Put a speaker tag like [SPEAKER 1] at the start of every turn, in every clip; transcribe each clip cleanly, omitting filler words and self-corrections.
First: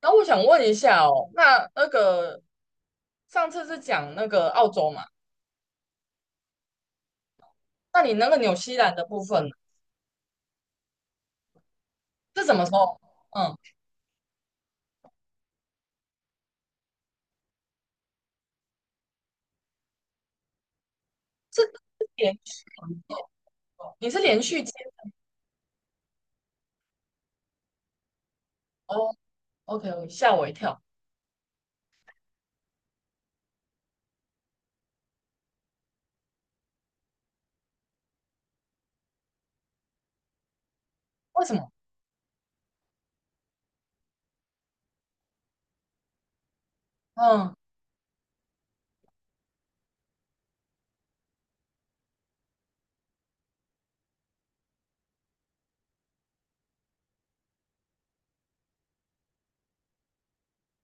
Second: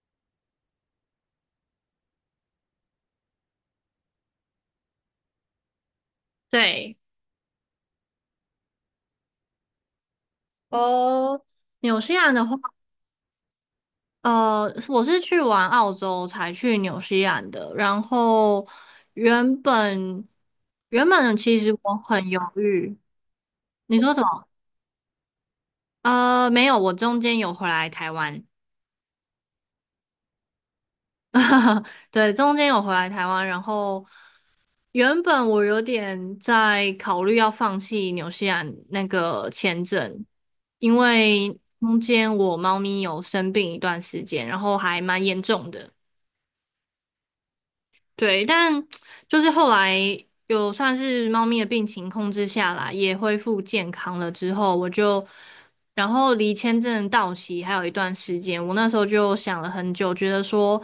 [SPEAKER 1] 那我想问一下哦，那个上次是讲那个澳洲嘛？
[SPEAKER 2] 对，
[SPEAKER 1] 那你那个纽西兰的部分呢
[SPEAKER 2] 哦，纽西兰的
[SPEAKER 1] 是什
[SPEAKER 2] 话，
[SPEAKER 1] 么时候？嗯，
[SPEAKER 2] 我是去完澳洲才去纽西兰的。然后原本原本其实我
[SPEAKER 1] 是
[SPEAKER 2] 很
[SPEAKER 1] 连
[SPEAKER 2] 犹
[SPEAKER 1] 续
[SPEAKER 2] 豫。
[SPEAKER 1] 哦
[SPEAKER 2] 你
[SPEAKER 1] 你
[SPEAKER 2] 说
[SPEAKER 1] 是
[SPEAKER 2] 什
[SPEAKER 1] 连
[SPEAKER 2] 么？
[SPEAKER 1] 续接
[SPEAKER 2] 没有，我中间有回来台湾。
[SPEAKER 1] 哦？OK，吓我一跳，
[SPEAKER 2] 对，中间有回来台湾。然后原本我有点在考虑要放弃纽西兰那个签证，因
[SPEAKER 1] 为什
[SPEAKER 2] 为
[SPEAKER 1] 么？
[SPEAKER 2] 中间我猫咪有生病一段时间，然后还蛮严重的。
[SPEAKER 1] 嗯
[SPEAKER 2] 对，但就是后来有算是猫咪的病情控制下来，也恢复健康了之后，我就，然后离签证到期还有一段时间，我那时候就想了很久，觉得说，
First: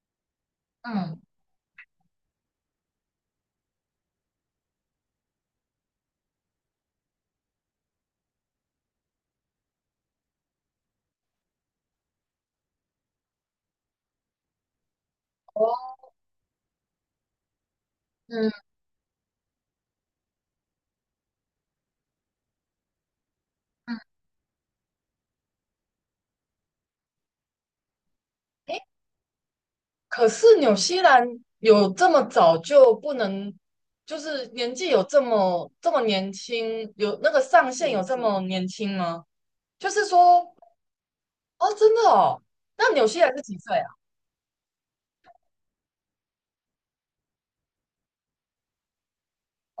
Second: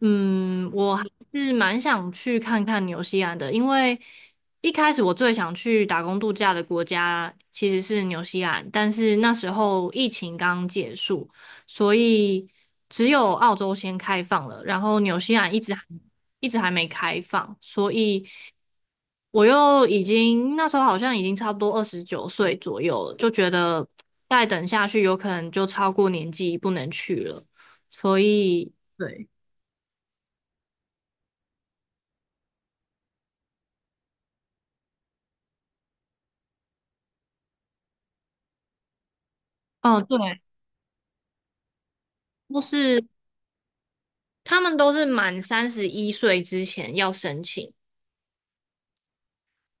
[SPEAKER 2] 嗯，我还
[SPEAKER 1] 嗯
[SPEAKER 2] 是蛮想去看看纽西兰的，因为一开始我最想去打工度假的国家其实是纽西兰，但是那时候疫情刚结束。所以只有澳洲先开放了，然后纽西兰一直还
[SPEAKER 1] 哦
[SPEAKER 2] 一直还没开放，所以
[SPEAKER 1] 嗯
[SPEAKER 2] 我又已经那时候好像已经差不多29岁左右了，就觉得
[SPEAKER 1] 嗯，
[SPEAKER 2] 再等下去有可能就超过年纪不能去了，所以
[SPEAKER 1] 诶，
[SPEAKER 2] 对。
[SPEAKER 1] 可是纽西兰有这么早就不能，就是年纪有这么年轻，有那个上限有这么年轻吗？就
[SPEAKER 2] 哦
[SPEAKER 1] 是
[SPEAKER 2] 对，
[SPEAKER 1] 说，哦，真的哦，
[SPEAKER 2] 都
[SPEAKER 1] 那
[SPEAKER 2] 是
[SPEAKER 1] 纽西兰是几岁啊？
[SPEAKER 2] 他们都是满三十一岁之前要申请，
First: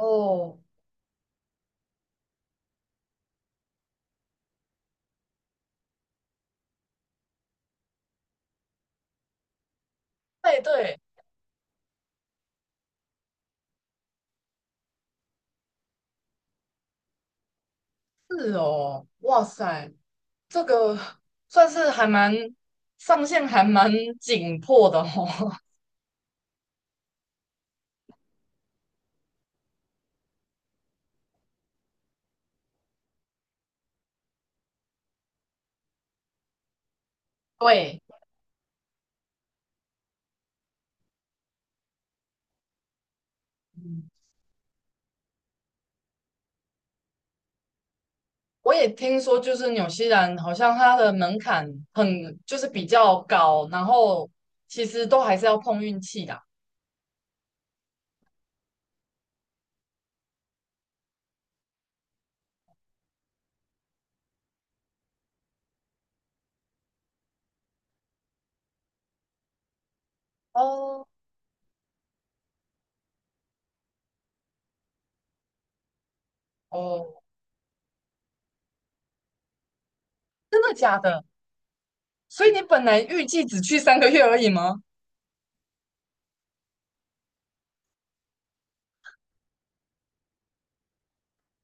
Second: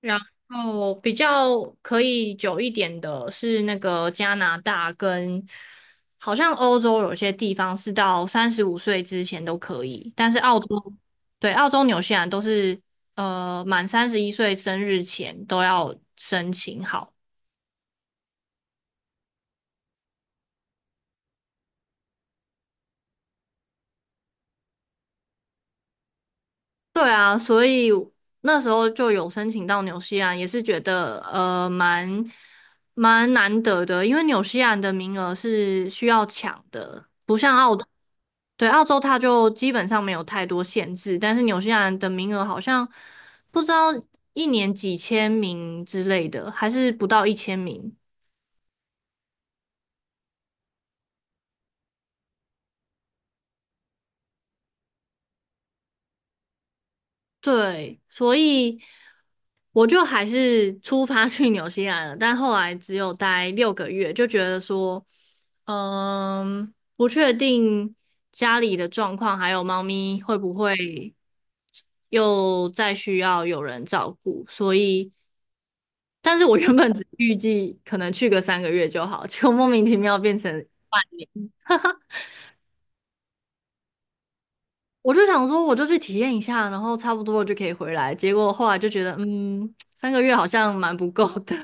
[SPEAKER 2] 然后比较可以久一点的是那个加拿大跟，好像欧洲有些地方是到35岁之前都可以，但是澳
[SPEAKER 1] 对
[SPEAKER 2] 洲，
[SPEAKER 1] 对。
[SPEAKER 2] 对，澳洲、纽西兰都是满三十一岁生日前都要申请好。
[SPEAKER 1] 是哦，哇塞，这个算是上限还蛮紧迫的哦。
[SPEAKER 2] 对啊，所以那时候就有申请到纽西兰，也是觉得蛮难得的，因为纽西兰的名额是需要抢的，不像澳洲，
[SPEAKER 1] 对，
[SPEAKER 2] 对，澳洲它就基本上没有太多限制，但是纽西兰的名额好像不知道
[SPEAKER 1] 嗯
[SPEAKER 2] 一年几千名之类的，还是不到1,000名。
[SPEAKER 1] 我也听说，就是纽西兰好像它的门槛很就是比较高，然后其实都还是要碰运气的。
[SPEAKER 2] 对，所以我就还是出发去纽西兰了，但后来只有待6个月，就觉得说，嗯，不确定家里的状况，还有猫咪会不
[SPEAKER 1] 哦
[SPEAKER 2] 会又再需要有人照顾，所以，但是我原本只
[SPEAKER 1] 哦，
[SPEAKER 2] 预计可能去个三个月就好，结果莫名其妙变
[SPEAKER 1] 真
[SPEAKER 2] 成，
[SPEAKER 1] 的假的？所以你本来预计只去3个月而已吗？
[SPEAKER 2] 我就想说我就去体验一下，然后差不多了就可以回来，结果后来就觉得，嗯，三个月好像蛮不够的。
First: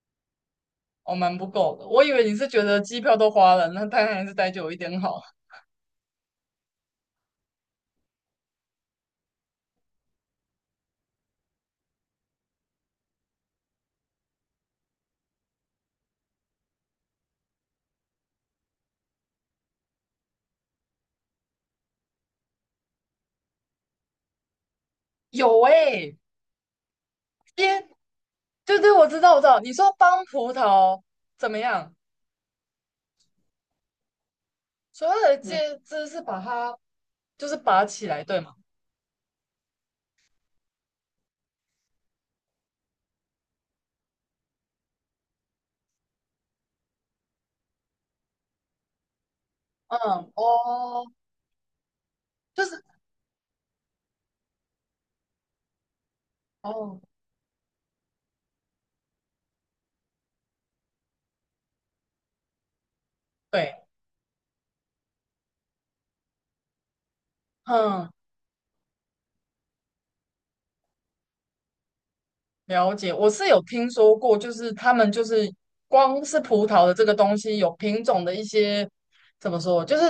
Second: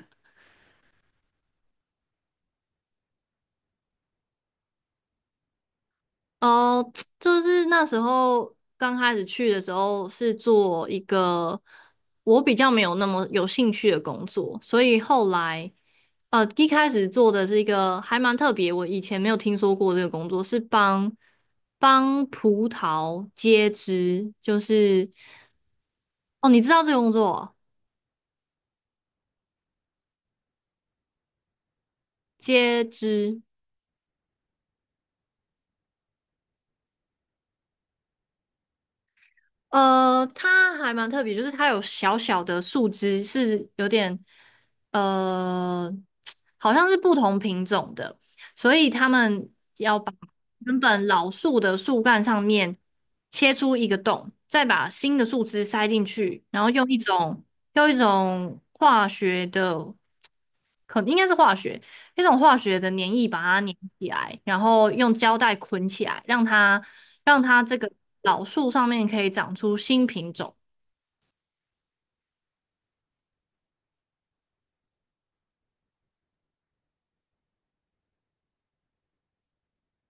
[SPEAKER 1] 哦，蛮不够的。我以为你是觉得机票都花了，那当然还是待久一点好。
[SPEAKER 2] 哦，就是那时候刚开始去的时候是做一个我比较没有那么有兴趣的工作，所以后来一开始做的是一个还蛮特别，我以前没有听说过这个工作，是帮葡萄接枝，就是
[SPEAKER 1] 有诶、
[SPEAKER 2] 哦，你知道这个工作哦
[SPEAKER 1] 天对对，我知道，我知道。你说帮葡萄怎么样？
[SPEAKER 2] 接枝。
[SPEAKER 1] 所有的介质是把它就是拔起来，对吗？
[SPEAKER 2] 它还蛮特别，就是它有小小的树枝，是有点呃，好像是不同品种的，所以他们要把
[SPEAKER 1] 嗯，
[SPEAKER 2] 原
[SPEAKER 1] 哦，
[SPEAKER 2] 本老树的树干上
[SPEAKER 1] 就
[SPEAKER 2] 面
[SPEAKER 1] 是
[SPEAKER 2] 切出一个洞，再把新的树枝塞进去，然后用一
[SPEAKER 1] 哦，
[SPEAKER 2] 种用一种化学的可应该是化学，一种化学的粘液把它粘
[SPEAKER 1] 对，
[SPEAKER 2] 起来，然后用胶带捆起来，让它这个
[SPEAKER 1] 嗯。
[SPEAKER 2] 老树上面可以长出新品种。
[SPEAKER 1] 了解，我是有听说过，就是他们就是光是葡萄的这个东西有品种的一些怎么说，就是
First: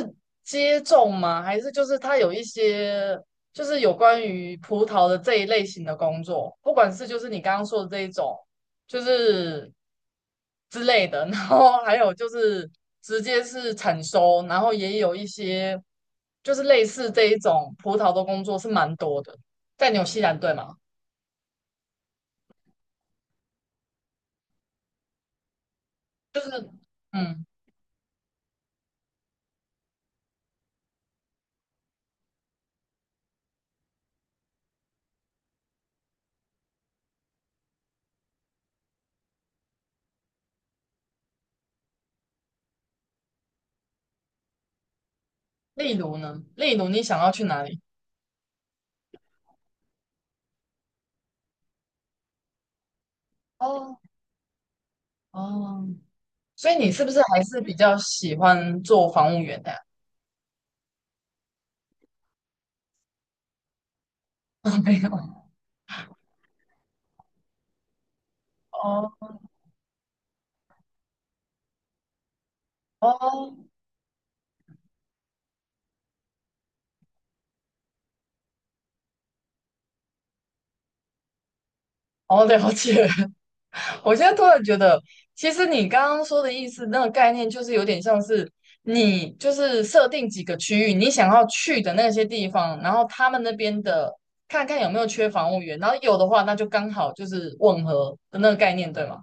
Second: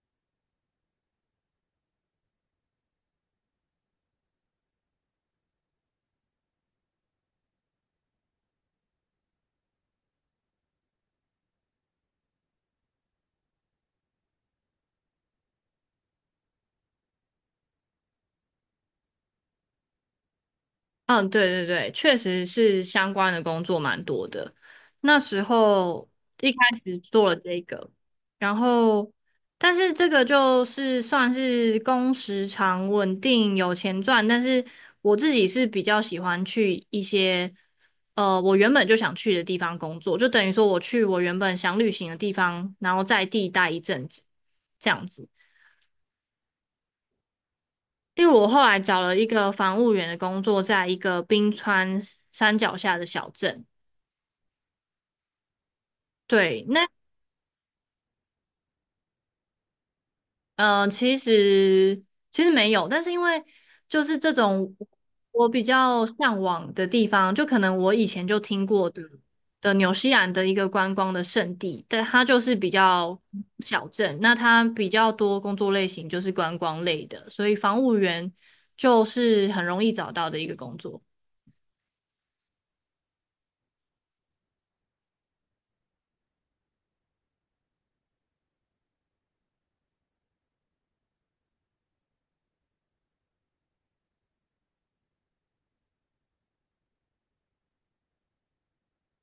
[SPEAKER 1] 接种吗？还是就是它有一些就是有关于葡萄的这一类型的工作，不管是就是你刚刚说的这一种，就是之类的，然后还有就是直接是产收，然后也有一些就是类似这一种葡萄的工作是蛮多的，在纽西兰对吗？
[SPEAKER 2] 嗯，对对对，确实是相关的工作蛮多的。那时候
[SPEAKER 1] 就
[SPEAKER 2] 一开
[SPEAKER 1] 是
[SPEAKER 2] 始做了
[SPEAKER 1] 嗯。
[SPEAKER 2] 这个，然后但是这个就是算是工时长、稳定、有钱赚，但是我自己是比较喜欢去一些我原本就想去的地方工作，就等于说我去我原本想旅行的地方，然后在地待一阵子，这样子。
[SPEAKER 1] 例如呢？例如你想要去哪里？
[SPEAKER 2] 例如，我后来找了一个防务员的工作，在一个冰川山脚下的小镇。
[SPEAKER 1] 哦哦，
[SPEAKER 2] 对，
[SPEAKER 1] 所以
[SPEAKER 2] 那
[SPEAKER 1] 你是不是还是比较喜欢做房务员的呀？
[SPEAKER 2] 呃，其实其实没有，但是因为就是这种
[SPEAKER 1] 没有。
[SPEAKER 2] 我比较向往的地方，就可能我以前就听过的
[SPEAKER 1] 哦
[SPEAKER 2] 的纽西兰的一个观光的圣地，但它就是比较
[SPEAKER 1] 哦
[SPEAKER 2] 小镇，那它比较多工作类型就是观光类的，所以防务员就是很容易找到的一个工作。
[SPEAKER 1] 哦，了解。我现在突然觉得，其实你刚刚说的意思，那个概念就是有点像是你就是设定几个区域，你想要去的那些地方，然后他们那边的看看有没有缺房务员，然后有的话，那就刚好就是吻合的那个概念，对吗？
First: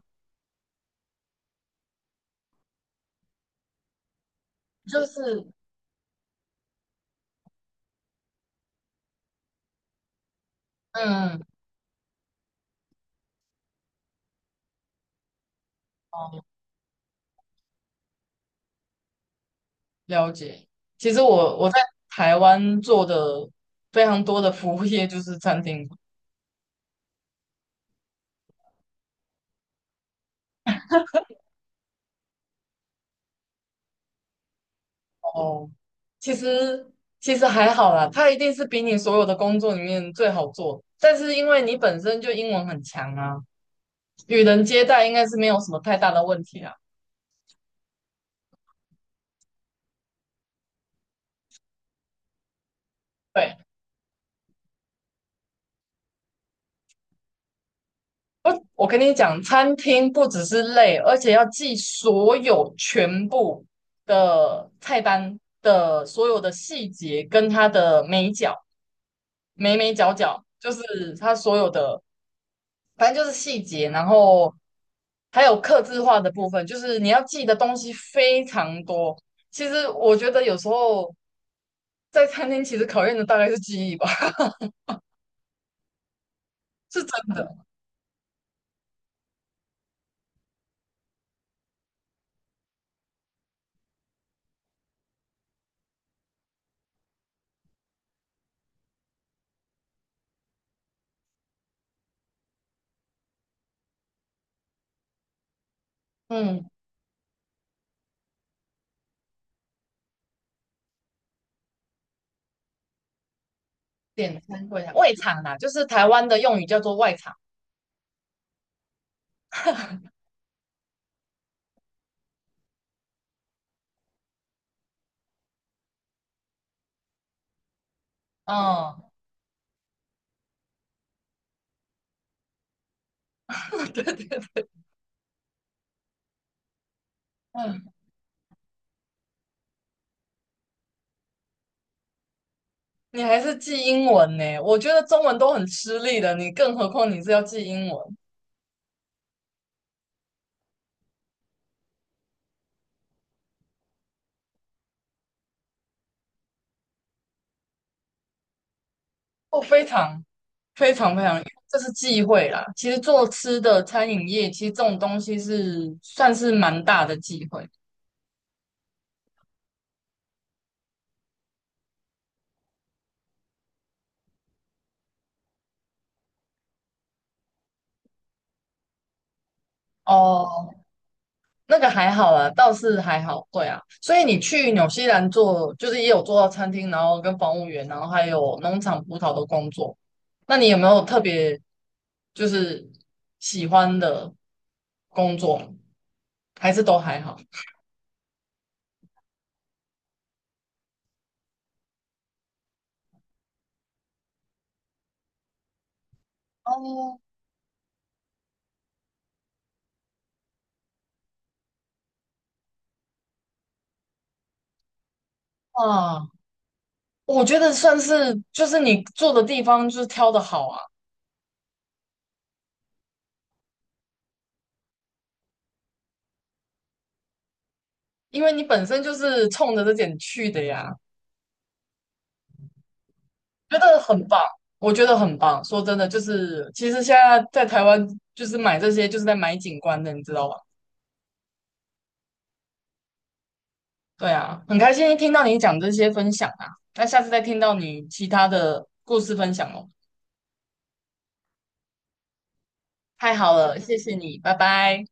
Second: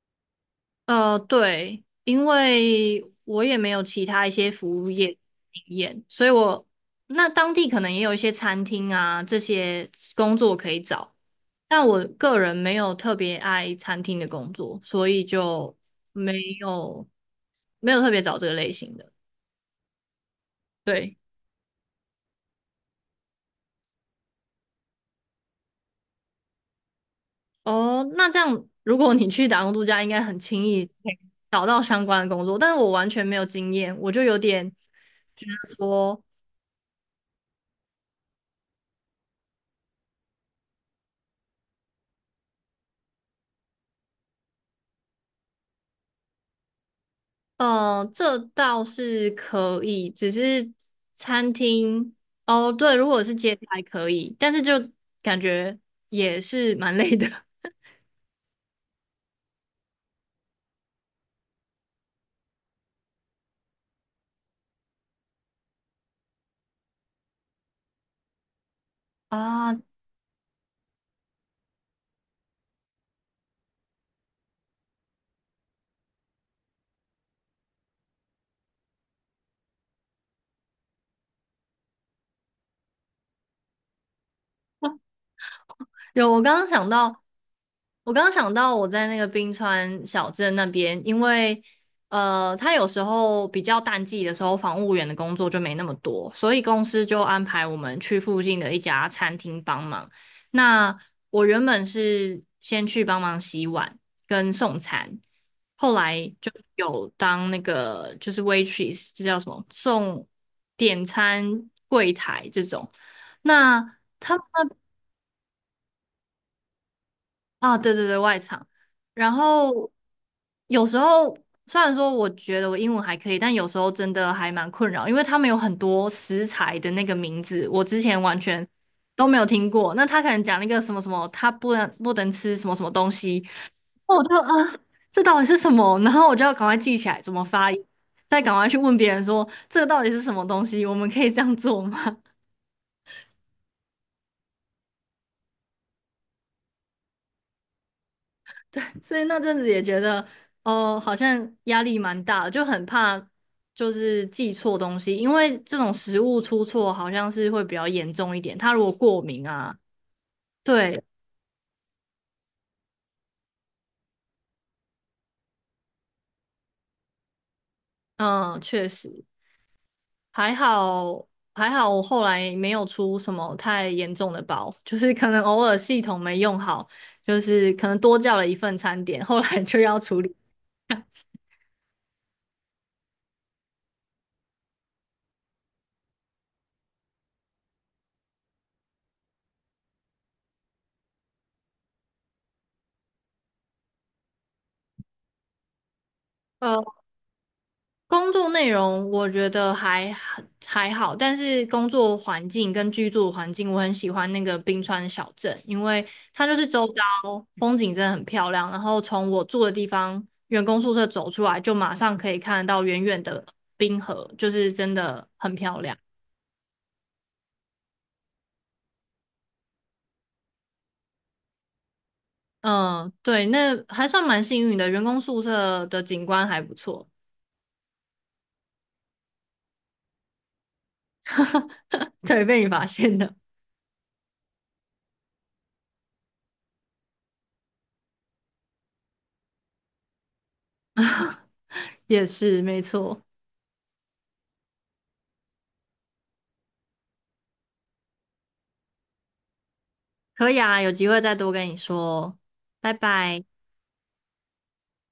[SPEAKER 2] 对，因为我也没有其他一些服务
[SPEAKER 1] 就
[SPEAKER 2] 业
[SPEAKER 1] 是
[SPEAKER 2] 经验，所以我那当地可能也有一些餐厅啊，这些工作可以找，
[SPEAKER 1] 嗯，
[SPEAKER 2] 但我个人没有特别爱餐厅的工作，所以就没
[SPEAKER 1] 哦
[SPEAKER 2] 有没有特别找这个类型的。
[SPEAKER 1] 了解。其
[SPEAKER 2] 对。
[SPEAKER 1] 实我在台湾做的非常多的服务业就是餐厅
[SPEAKER 2] 哦，那这样如果你去打工度假，应该很轻易可以找到相关的工作，但是我完全没有经验，我就有点觉
[SPEAKER 1] 哦，
[SPEAKER 2] 得说。
[SPEAKER 1] 其实其实还好啦，它一定是比你所有的工作里面最好做，但是因为你本身就英文很强啊，与人接待应该是没有什么太大的问题啊。
[SPEAKER 2] 这倒是可以，只是餐厅哦，对，如果是接
[SPEAKER 1] 对，
[SPEAKER 2] 待可以，但是就感觉也是蛮累的
[SPEAKER 1] 我跟你讲，餐厅不只是累，而且要记所有全部的菜单的所有的细节跟它的美角。
[SPEAKER 2] 啊。
[SPEAKER 1] 眉眉角角，就是它所有的，反正就是细节，然后还有刻字化的部分，就是你要记的东西非常多。其实我觉得有时候在餐厅，其实考验的大概是记忆吧，
[SPEAKER 2] 有，
[SPEAKER 1] 是真的。
[SPEAKER 2] 我刚刚想到我在那个冰川小镇那边，因为他有时候比较淡季的时候，房务员的工作就没那么多，所以公司就安排我们去附近的一家餐厅帮忙。那我原本是先去帮忙洗碗跟送餐，后来就
[SPEAKER 1] 嗯，
[SPEAKER 2] 有当那个就是 waitress，这叫什么？送点餐柜台这种。那他
[SPEAKER 1] 点
[SPEAKER 2] 们
[SPEAKER 1] 餐
[SPEAKER 2] 那
[SPEAKER 1] 柜台外场啦，就是台湾的用语叫做外场。
[SPEAKER 2] 啊，对对对，外场。然后有时候虽然说我觉得我英文还可以，但有时候真的还蛮困扰，因为他们有很多食材的那个名字，我之前完全
[SPEAKER 1] 嗯，
[SPEAKER 2] 都没有听过。那他可能讲那个什么什么，他不能吃什么什么东西，
[SPEAKER 1] 对
[SPEAKER 2] 那
[SPEAKER 1] 对
[SPEAKER 2] 我就
[SPEAKER 1] 对，
[SPEAKER 2] 啊，这到底是什么？然后我就要赶快记起来怎么发
[SPEAKER 1] 嗯
[SPEAKER 2] 音，再赶快去问别人说这个到底是什么东西，我们可以这样做吗？
[SPEAKER 1] 你还是记英文呢？我觉得中文都很吃力的，你更何况你是要记英文，
[SPEAKER 2] 对，所以那阵子也觉得，哦，好像压力蛮大的，就很怕就是记错东西，因为这种食物出错好像是会比较严重一点。他如果过敏
[SPEAKER 1] 哦，
[SPEAKER 2] 啊，
[SPEAKER 1] 非常。非
[SPEAKER 2] 对，
[SPEAKER 1] 常非常，因为这是忌讳啦。其实做吃的餐饮业，其实这种东西是算是蛮大的忌讳
[SPEAKER 2] 嗯，确实还好，还好我后来没有出什么太严重的包，就是可能偶尔系统没用好，就是可能多叫了一份餐点，后来就要处理。
[SPEAKER 1] 哦。那个还好啦，倒是还好。对啊，所以你去纽西兰做，就是也有做到餐厅，然后跟房务员，然后还有农场葡萄的工作。那你有没有特别就是喜欢的工作？还是都
[SPEAKER 2] 呃
[SPEAKER 1] 还好？
[SPEAKER 2] 工作内容我觉得还好，但是工作环境跟居住环境，我很喜欢那个冰川小镇，因为它就是周遭
[SPEAKER 1] 哦，
[SPEAKER 2] 风景真的很漂亮，然后从我住的地方员工宿舍走出来，就马上可以看得到远远的冰河，就是真的很漂亮。
[SPEAKER 1] 啊，我觉得算是就是你做的地方就是挑的好啊。
[SPEAKER 2] 嗯，对，那还算蛮幸运的，员工宿舍的景观还不错。
[SPEAKER 1] 因为你本身就是冲着这点去的呀，
[SPEAKER 2] 对，被你发现的，
[SPEAKER 1] 觉得很棒，我觉得很棒。说真的，就是其实现在在台湾就是买这些就是在买景观的，你知道吧？
[SPEAKER 2] 也是没错。
[SPEAKER 1] 对啊，很开心听到你讲这些分享啊，那下次再听到你其他的故事分享哦。
[SPEAKER 2] 可以啊，有机会再多跟你说，拜
[SPEAKER 1] 太
[SPEAKER 2] 拜。
[SPEAKER 1] 好了，谢谢你，拜拜。